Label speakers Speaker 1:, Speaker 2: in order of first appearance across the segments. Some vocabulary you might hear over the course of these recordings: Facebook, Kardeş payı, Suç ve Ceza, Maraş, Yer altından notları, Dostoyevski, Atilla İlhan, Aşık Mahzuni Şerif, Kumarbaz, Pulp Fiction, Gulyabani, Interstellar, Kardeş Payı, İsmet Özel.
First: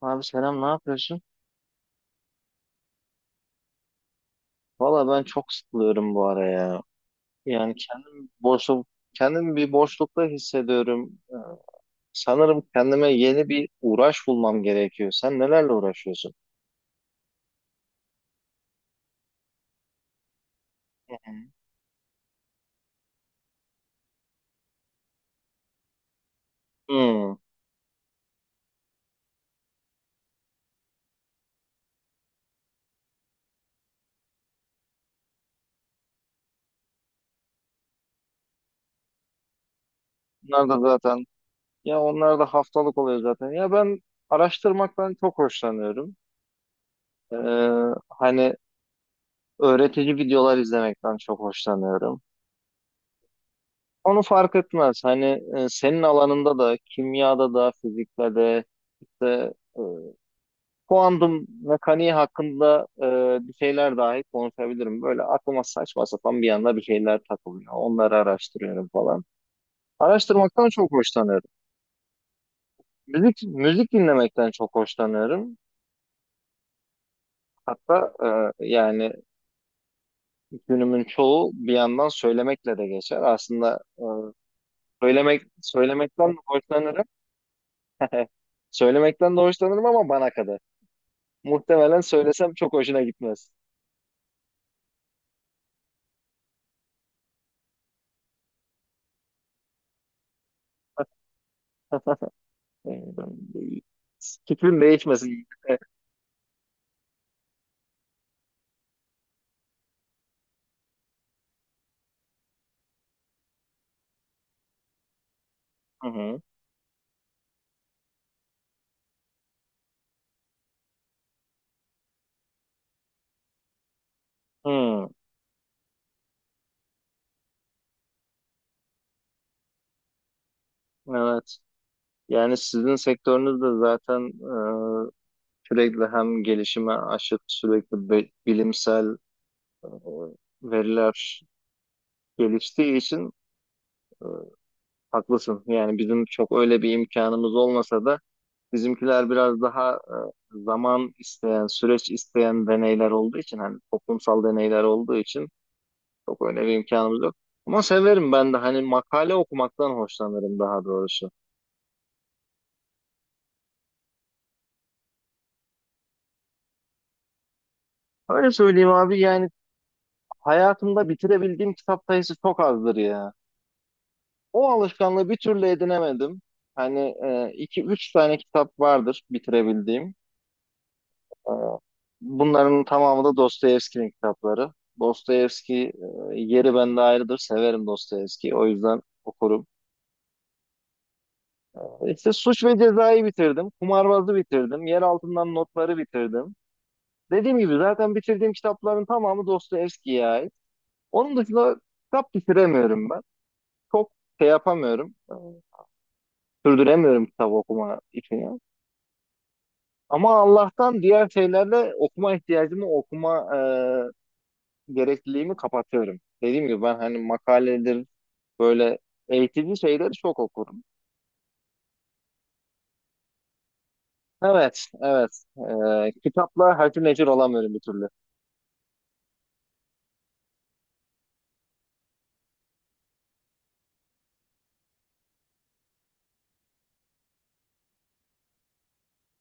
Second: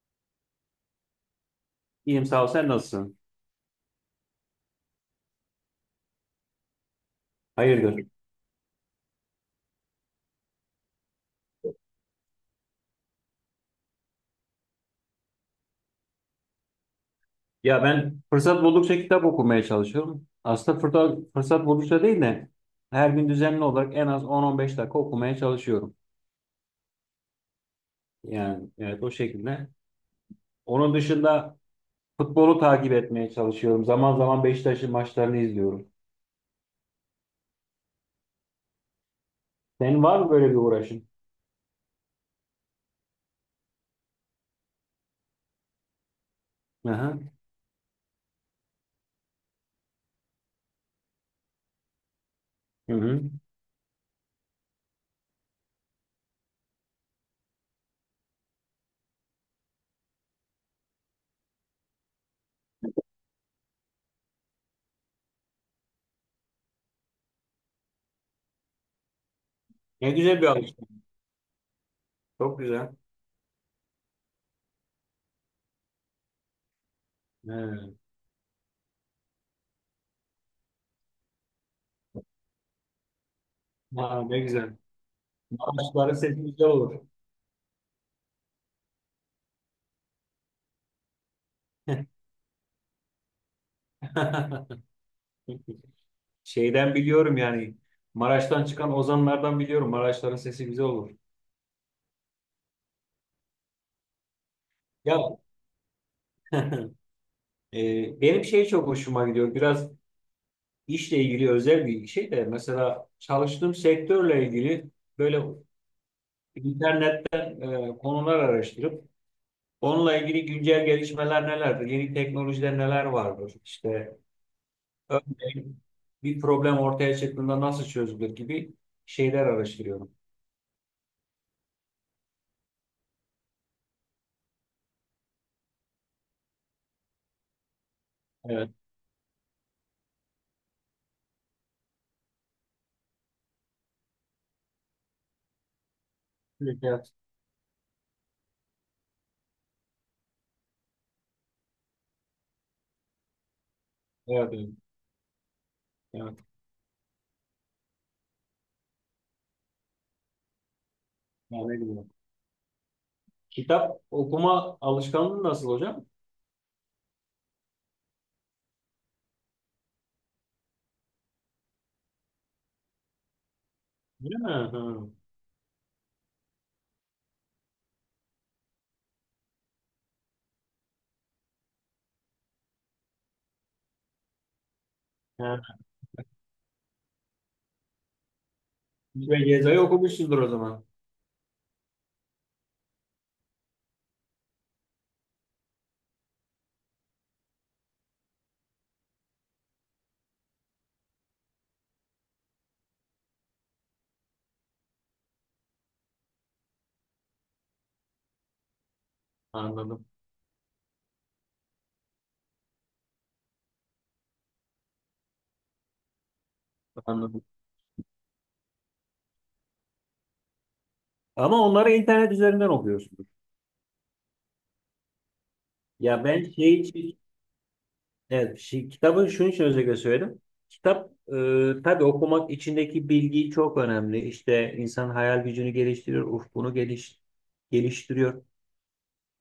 Speaker 1: Abi selam ne yapıyorsun?
Speaker 2: İyiyim sağ ol. Sen nasılsın?
Speaker 1: Valla ben çok sıkılıyorum bu ara ya. Yani
Speaker 2: Hayırdır?
Speaker 1: kendim bir boşlukta hissediyorum. Sanırım kendime yeni bir uğraş bulmam gerekiyor. Sen nelerle uğraşıyorsun?
Speaker 2: Ya ben fırsat buldukça kitap okumaya çalışıyorum. Aslında
Speaker 1: Hı
Speaker 2: fırsat,
Speaker 1: hı.
Speaker 2: fırsat buldukça değil de her gün düzenli olarak en az 10-15 dakika okumaya çalışıyorum.
Speaker 1: Hmm.
Speaker 2: Yani evet o şekilde. Onun dışında futbolu takip etmeye çalışıyorum. Zaman zaman Beşiktaş'ın maçlarını izliyorum. Senin var mı böyle bir
Speaker 1: Onlar da
Speaker 2: uğraşın?
Speaker 1: zaten Ya onlar da haftalık oluyor zaten. Ya ben araştırmaktan çok hoşlanıyorum.
Speaker 2: Aha.
Speaker 1: Ee, Hani öğretici videolar izlemekten çok hoşlanıyorum.
Speaker 2: Hı hı.
Speaker 1: Onu fark etmez. Hani senin alanında da kimyada da fizikte de işte kuantum mekaniği hakkında bir şeyler dahi konuşabilirim. Böyle aklıma saçma sapan bir anda bir şeyler takılıyor. Onları araştırıyorum falan.
Speaker 2: Ne güzel bir
Speaker 1: Araştırmaktan çok
Speaker 2: alışkanlık.
Speaker 1: hoşlanıyorum.
Speaker 2: Çok güzel.
Speaker 1: Müzik dinlemekten çok hoşlanıyorum.
Speaker 2: Evet.
Speaker 1: Hatta yani günümün çoğu bir yandan söylemekle de geçer. Aslında
Speaker 2: Ha, ne güzel. Maçları
Speaker 1: söylemekten
Speaker 2: sesi
Speaker 1: de
Speaker 2: güzel olur.
Speaker 1: hoşlanırım. Söylemekten de hoşlanırım ama bana kadar. Muhtemelen söylesem çok hoşuna gitmez.
Speaker 2: Şeyden biliyorum yani Maraş'tan çıkan ozanlardan biliyorum. Maraşların sesi güzel olur.
Speaker 1: Fikrim
Speaker 2: Ya
Speaker 1: değişmesin.
Speaker 2: benim şey çok hoşuma gidiyor. Biraz işle ilgili özel bir şey de mesela çalıştığım sektörle ilgili böyle
Speaker 1: Hı hı.
Speaker 2: internetten konular araştırıp onunla ilgili güncel gelişmeler nelerdir? Yeni teknolojiler neler vardır? İşte
Speaker 1: Hı,
Speaker 2: örneğin bir problem ortaya çıktığında nasıl çözülür gibi şeyler araştırıyorum.
Speaker 1: evet. Yani sizin sektörünüz de zaten e, sürekli hem gelişime aşık sürekli
Speaker 2: Evet.
Speaker 1: bilimsel e, veriler geliştiği için e, haklısın. Yani bizim çok
Speaker 2: Evet.
Speaker 1: öyle bir
Speaker 2: Evet.
Speaker 1: imkanımız olmasa da bizimkiler biraz daha zaman isteyen, süreç isteyen deneyler olduğu için hani toplumsal
Speaker 2: Evet.
Speaker 1: deneyler olduğu için
Speaker 2: Evet.
Speaker 1: çok öyle bir imkanımız yok. Ama severim ben de hani makale okumaktan hoşlanırım daha doğrusu.
Speaker 2: Yani ne bileyim. Kitap okuma alışkanlığı nasıl hocam?
Speaker 1: Öyle söyleyeyim abi, yani hayatımda bitirebildiğim kitap sayısı çok azdır ya.
Speaker 2: Değil mi?
Speaker 1: O
Speaker 2: Ha.
Speaker 1: alışkanlığı bir türlü edinemedim. Hani iki üç tane kitap vardır bitirebildiğim. E, Bunların tamamı da Dostoyevski'nin kitapları.
Speaker 2: Ha.
Speaker 1: Dostoyevski, yeri bende ayrıdır. Severim Dostoyevski'yi. O yüzden
Speaker 2: Ve
Speaker 1: okurum.
Speaker 2: Geza'yı okumuşsundur o zaman.
Speaker 1: İşte Suç ve Ceza'yı bitirdim. Kumarbaz'ı bitirdim. Yer altından notları bitirdim. Dediğim gibi zaten bitirdiğim kitapların tamamı Dostoyevski'ye ait. Onun dışında kitap bitiremiyorum ben. Çok şey yapamıyorum. Sürdüremiyorum kitap okuma için ya.
Speaker 2: Anladım.
Speaker 1: Ama Allah'tan diğer şeylerle okuma ihtiyacımı, okuma gerekliliğimi kapatıyorum. Dediğim gibi ben hani
Speaker 2: Anladım.
Speaker 1: makaledir, böyle eğitici şeyleri çok okurum.
Speaker 2: Ama onları internet üzerinden okuyorsunuz.
Speaker 1: Evet, evet.
Speaker 2: Ya ben şey
Speaker 1: Kitapla hacı
Speaker 2: için,
Speaker 1: necir olamıyorum bir türlü.
Speaker 2: evet, şey, kitabı şunun için özellikle söyledim. Kitap tabii okumak içindeki bilgi çok önemli. İşte insan hayal gücünü geliştiriyor, geliştiriyor.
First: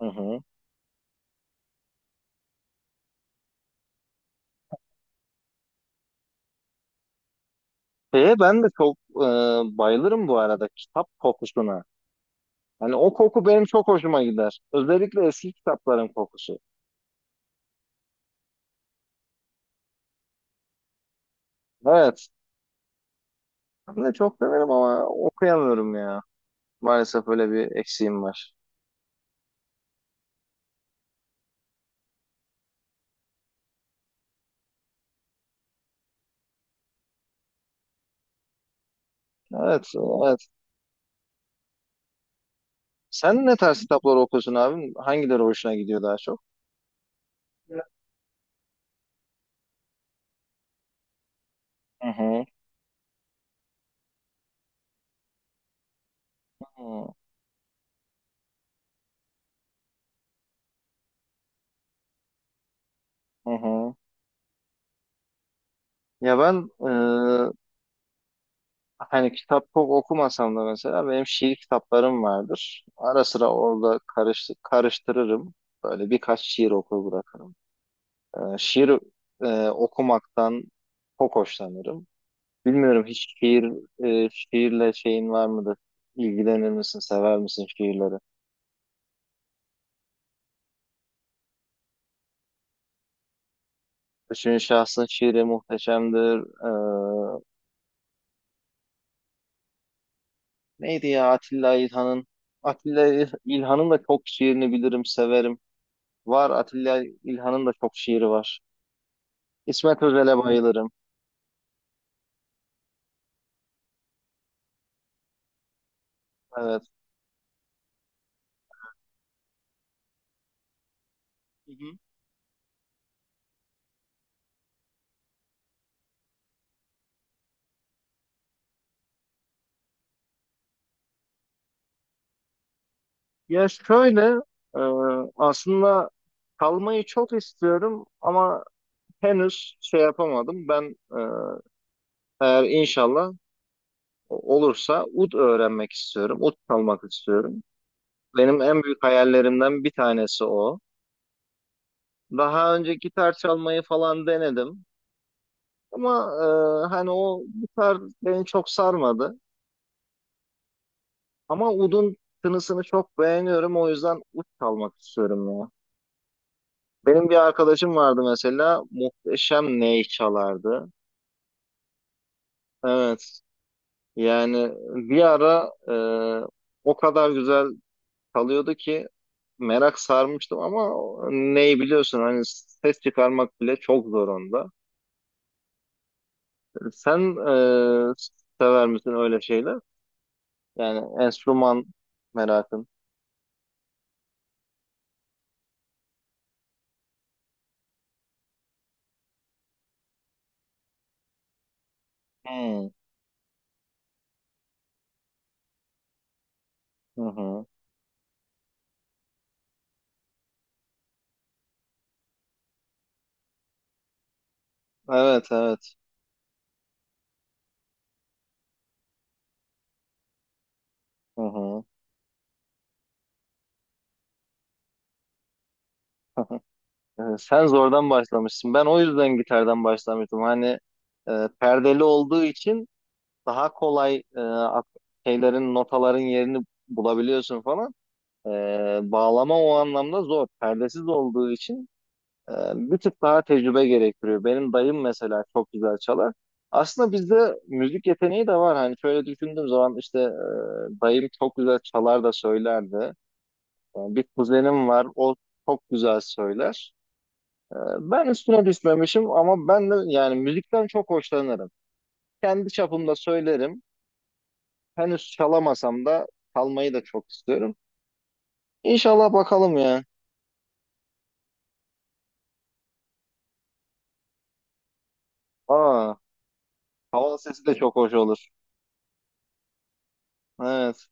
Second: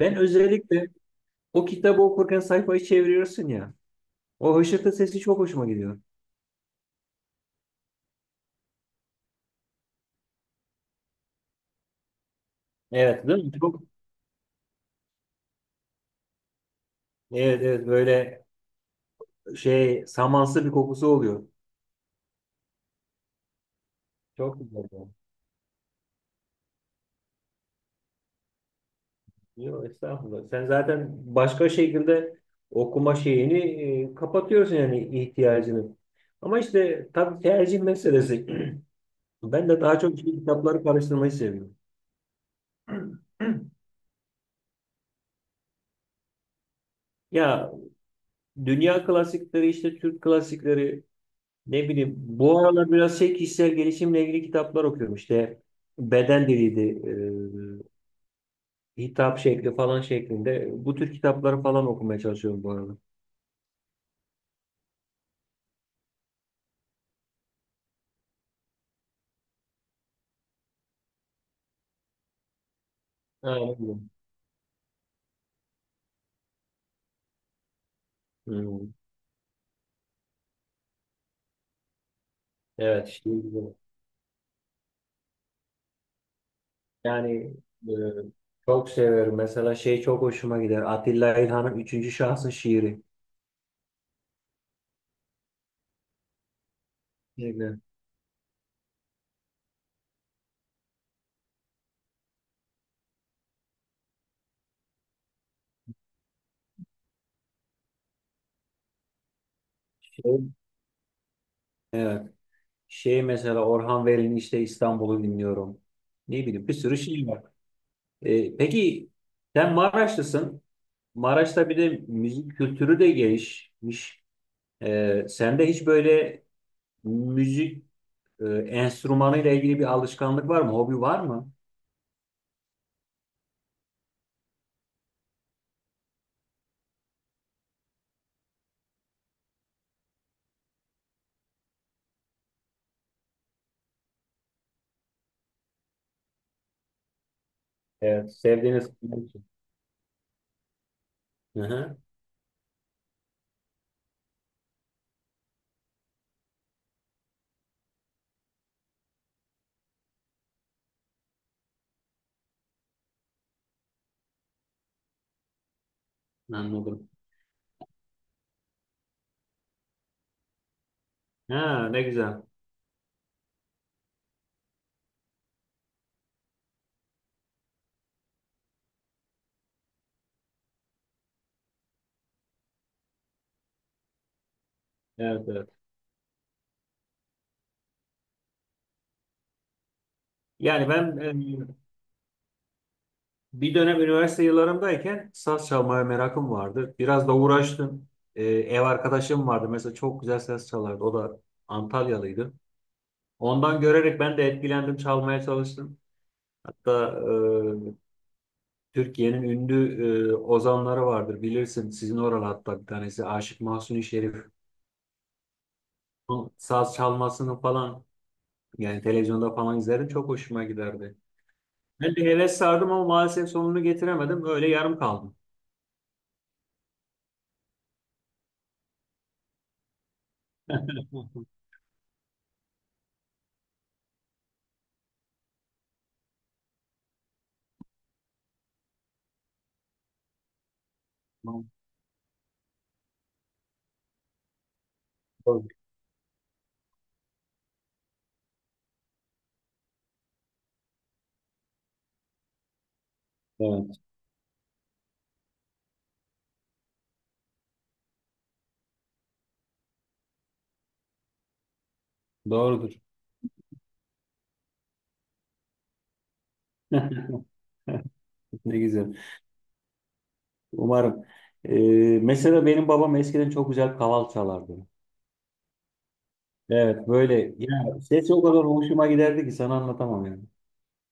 Speaker 1: Hı
Speaker 2: Ben
Speaker 1: hı.
Speaker 2: özellikle o kitabı okurken sayfayı çeviriyorsun ya. O hışırtı sesi çok hoşuma gidiyor.
Speaker 1: Şeye ben de çok bayılırım bu arada kitap kokusuna. Hani o
Speaker 2: Evet, değil
Speaker 1: koku
Speaker 2: mi?
Speaker 1: benim
Speaker 2: Çok,
Speaker 1: çok hoşuma gider. Özellikle eski kitapların kokusu.
Speaker 2: evet, evet böyle şey samansı bir kokusu oluyor.
Speaker 1: Evet. Ben de çok
Speaker 2: Çok
Speaker 1: severim
Speaker 2: güzel, ya.
Speaker 1: ama okuyamıyorum ya. Maalesef öyle bir eksiğim var.
Speaker 2: Yok estağfurullah. Sen zaten başka şekilde okuma şeyini kapatıyorsun yani ihtiyacını. Ama işte tabii tercih meselesi. Ben de
Speaker 1: Evet,
Speaker 2: daha çok işte
Speaker 1: evet.
Speaker 2: kitapları karıştırmayı seviyorum.
Speaker 1: Sen ne tarz kitaplar okuyorsun abim? Hangileri hoşuna gidiyor daha çok?
Speaker 2: Ya dünya klasikleri işte Türk klasikleri ne
Speaker 1: Hı
Speaker 2: bileyim
Speaker 1: hı.
Speaker 2: bu aralar biraz şey kişisel gelişimle ilgili kitaplar okuyorum işte beden diliydi
Speaker 1: Hı
Speaker 2: hitap şekli falan şeklinde bu tür kitapları falan okumaya çalışıyorum bu arada.
Speaker 1: hı. Hı. Ya ben hani kitap çok okumasam da mesela benim şiir kitaplarım vardır. Ara sıra orada
Speaker 2: Aynen.
Speaker 1: karıştırırım. Böyle birkaç şiir okur bırakırım. Şiir
Speaker 2: Hmm.
Speaker 1: okumaktan çok hoşlanırım. Bilmiyorum
Speaker 2: Evet işte
Speaker 1: hiç
Speaker 2: bu.
Speaker 1: şiirle şeyin var mıdır? İlgilenir misin, sever
Speaker 2: Yani
Speaker 1: misin
Speaker 2: e,
Speaker 1: şiirleri?
Speaker 2: çok severim. Mesela şey çok hoşuma gider. Atilla İlhan'ın üçüncü şahsın şiiri.
Speaker 1: Üçüncü şahsın şiiri muhteşemdir. Ee,
Speaker 2: Kesinlikle.
Speaker 1: Neydi ya Atilla İlhan'ın? Atilla İlhan'ın da çok şiirini bilirim, severim. Var Atilla İlhan'ın da çok şiiri var. İsmet Özel'e
Speaker 2: Şey,
Speaker 1: Evet. bayılırım.
Speaker 2: evet. Şey mesela Orhan Veli'nin işte İstanbul'u dinliyorum. Ne bileyim bir
Speaker 1: Evet.
Speaker 2: sürü şey var. Peki sen Maraşlısın. Maraş'ta
Speaker 1: Hı
Speaker 2: bir de
Speaker 1: hı.
Speaker 2: müzik kültürü de gelişmiş. Sende hiç böyle müzik enstrümanıyla ilgili bir alışkanlık var mı? Hobi var mı?
Speaker 1: Ya şöyle e, aslında kalmayı çok istiyorum ama henüz şey yapamadım. Ben eğer inşallah olursa ud öğrenmek istiyorum. Ud çalmak istiyorum.
Speaker 2: Evet,
Speaker 1: Benim en
Speaker 2: sevdiğiniz.
Speaker 1: büyük hayallerimden bir tanesi o.
Speaker 2: Hı hı.
Speaker 1: Daha önce gitar çalmayı falan denedim. Ama hani o gitar beni çok sarmadı. Ama udun tınısını çok beğeniyorum. O yüzden ud çalmak istiyorum ya.
Speaker 2: Anladım.
Speaker 1: Benim bir arkadaşım vardı mesela. Muhteşem ney çalardı.
Speaker 2: Ha, ne güzel.
Speaker 1: Evet. Yani bir ara o kadar güzel çalıyordu ki merak sarmıştım ama ney biliyorsun hani ses çıkarmak bile çok zor onda.
Speaker 2: Evet, evet.
Speaker 1: Sen e, sever misin öyle şeyler?
Speaker 2: Yani
Speaker 1: Yani
Speaker 2: ben
Speaker 1: enstrüman merakın.
Speaker 2: bir dönem üniversite yıllarımdayken saz çalmaya merakım vardı. Biraz da uğraştım. E, ev arkadaşım vardı. Mesela çok güzel saz çalardı. O da Antalyalıydı.
Speaker 1: Hmm.
Speaker 2: Ondan görerek ben de etkilendim. Çalmaya çalıştım. Hatta
Speaker 1: Hı hı.
Speaker 2: e, Türkiye'nin ünlü ozanları vardır. Bilirsin sizin oralı hatta bir tanesi. Aşık Mahzuni Şerif.
Speaker 1: Evet, evet.
Speaker 2: Onun saz çalmasını falan yani televizyonda falan izlerim. Çok hoşuma giderdi.
Speaker 1: Hı hı.
Speaker 2: Ben de heves sardım ama maalesef sonunu getiremedim. Öyle yarım kaldım.
Speaker 1: Sen zordan başlamışsın. Ben o yüzden gitardan başlamıştım. Hani perdeli olduğu için daha kolay şeylerin, notaların yerini bulabiliyorsun falan. E, Bağlama o anlamda zor. Perdesiz olduğu için bir tık daha tecrübe gerektiriyor. Benim dayım mesela
Speaker 2: Doğrudur.
Speaker 1: çok güzel çalar. Aslında bizde müzik yeteneği de var. Hani şöyle düşündüğüm zaman işte dayım çok güzel çalar da söylerdi.
Speaker 2: Evet,
Speaker 1: Yani bir kuzenim var, o çok güzel söyler. Ben üstüne düşmemişim ama ben de yani müzikten çok hoşlanırım. Kendi
Speaker 2: doğrudur.
Speaker 1: çapımda söylerim. Henüz çalamasam da çalmayı da çok istiyorum.
Speaker 2: Ne güzel.
Speaker 1: İnşallah bakalım ya.
Speaker 2: Umarım. Ee, mesela benim babam eskiden çok güzel kaval çalardı.
Speaker 1: Aa,
Speaker 2: Evet,
Speaker 1: hava
Speaker 2: böyle
Speaker 1: sesi de çok
Speaker 2: ya
Speaker 1: hoş
Speaker 2: sesi o
Speaker 1: olur.
Speaker 2: kadar hoşuma giderdi ki sana anlatamam yani.
Speaker 1: Evet.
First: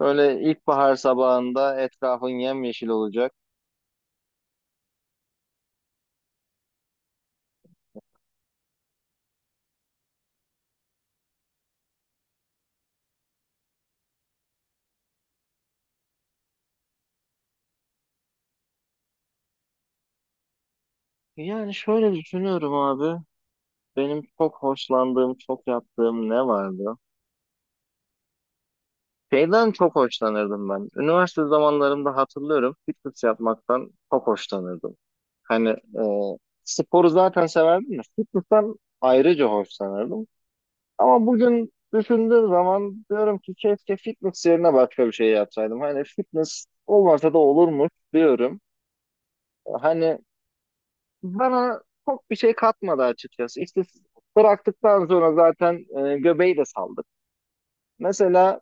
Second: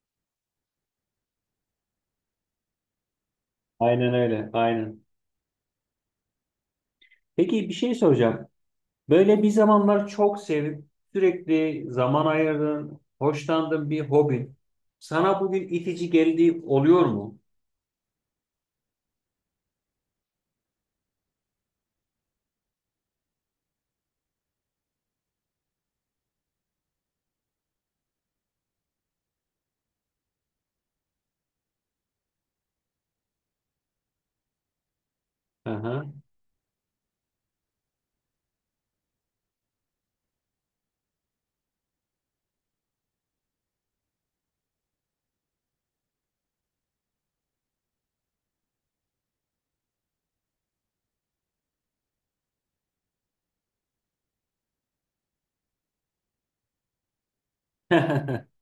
Speaker 1: Böyle ilkbahar sabahında etrafın yemyeşil olacak.
Speaker 2: Aynen öyle, aynen. Peki bir şey soracağım. Böyle bir zamanlar çok sevip sürekli zaman ayırdığın, hoşlandığın bir hobin sana bugün itici geldiği oluyor mu?
Speaker 1: Yani şöyle düşünüyorum abi. Benim çok hoşlandığım, çok yaptığım ne vardı? Şeyden çok hoşlanırdım ben. Üniversite zamanlarımda hatırlıyorum fitness yapmaktan çok hoşlanırdım. Hani
Speaker 2: Aha.
Speaker 1: sporu zaten severdim de fitness'tan ayrıca hoşlanırdım. Ama bugün düşündüğüm zaman diyorum ki keşke fitness yerine başka bir şey yapsaydım. Hani fitness olmasa da olurmuş diyorum. Hani bana çok bir şey katmadı açıkçası. İşte bıraktıktan sonra zaten göbeği de saldık. Mesela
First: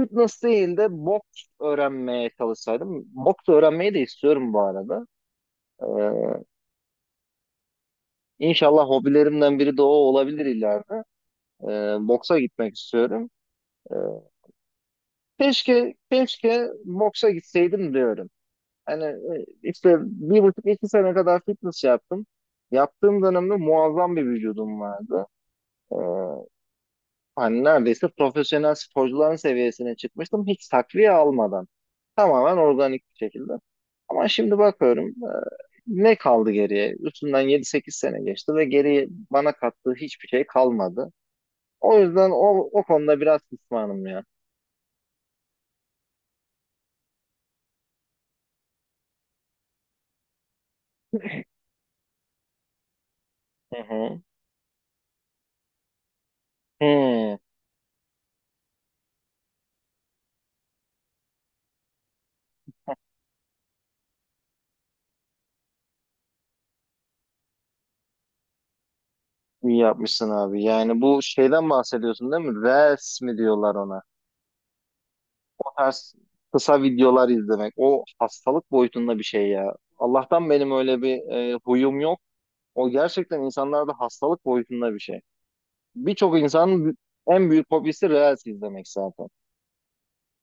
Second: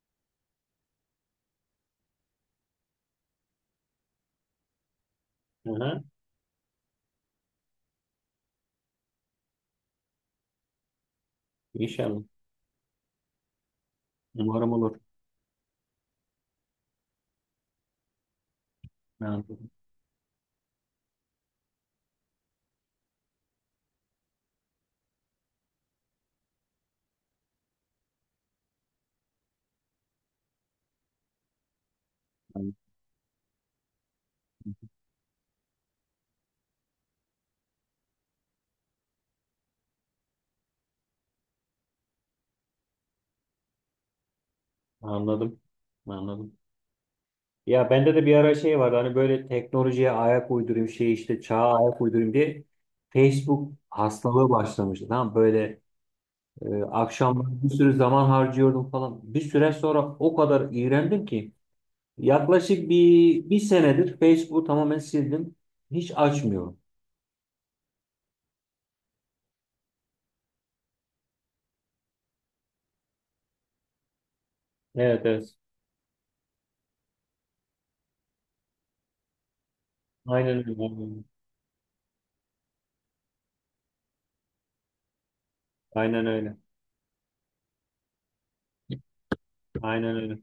Speaker 1: fitness değil de boks öğrenmeye çalışsaydım. Boks öğrenmeyi de istiyorum bu arada.
Speaker 2: Aha,
Speaker 1: Ee, inşallah hobilerimden biri de o olabilir ileride.
Speaker 2: inşallah.
Speaker 1: Boksa gitmek istiyorum. Ee,
Speaker 2: Umarım olur.
Speaker 1: Keşke boksa gitseydim diyorum. Hani
Speaker 2: Anladım.
Speaker 1: işte bir buçuk iki sene kadar fitness yaptım. Yaptığım dönemde muazzam bir vücudum vardı. Ee, Hani neredeyse profesyonel sporcuların seviyesine çıkmıştım hiç takviye almadan. Tamamen organik bir şekilde. Ama şimdi bakıyorum, ne kaldı geriye? Üstünden 7-8 sene geçti ve geriye bana kattığı hiçbir şey kalmadı. O yüzden o konuda biraz pişmanım ya.
Speaker 2: Anladım. Anladım. Ya bende de bir ara şey vardı hani böyle teknolojiye ayak uydurayım şey işte çağa ayak uydurayım diye Facebook
Speaker 1: Hı hı.
Speaker 2: hastalığı başlamıştı. Tamam böyle
Speaker 1: Hı.
Speaker 2: akşamları bir sürü zaman harcıyordum falan. Bir süre sonra o kadar iğrendim ki yaklaşık bir senedir Facebook'u tamamen sildim. Hiç açmıyorum.
Speaker 1: İyi yapmışsın abi. Yani bu şeyden bahsediyorsun değil mi? Reels mi diyorlar ona?
Speaker 2: Evet, evet.
Speaker 1: O tarz kısa videolar izlemek. O hastalık boyutunda bir şey ya. Allah'tan
Speaker 2: Aynen
Speaker 1: benim
Speaker 2: öyle.
Speaker 1: öyle bir huyum yok. O gerçekten insanlarda hastalık boyutunda bir şey.
Speaker 2: Aynen
Speaker 1: Birçok
Speaker 2: öyle.
Speaker 1: insanın en büyük hobisi Reels izlemek zaten.
Speaker 2: Aynen öyle.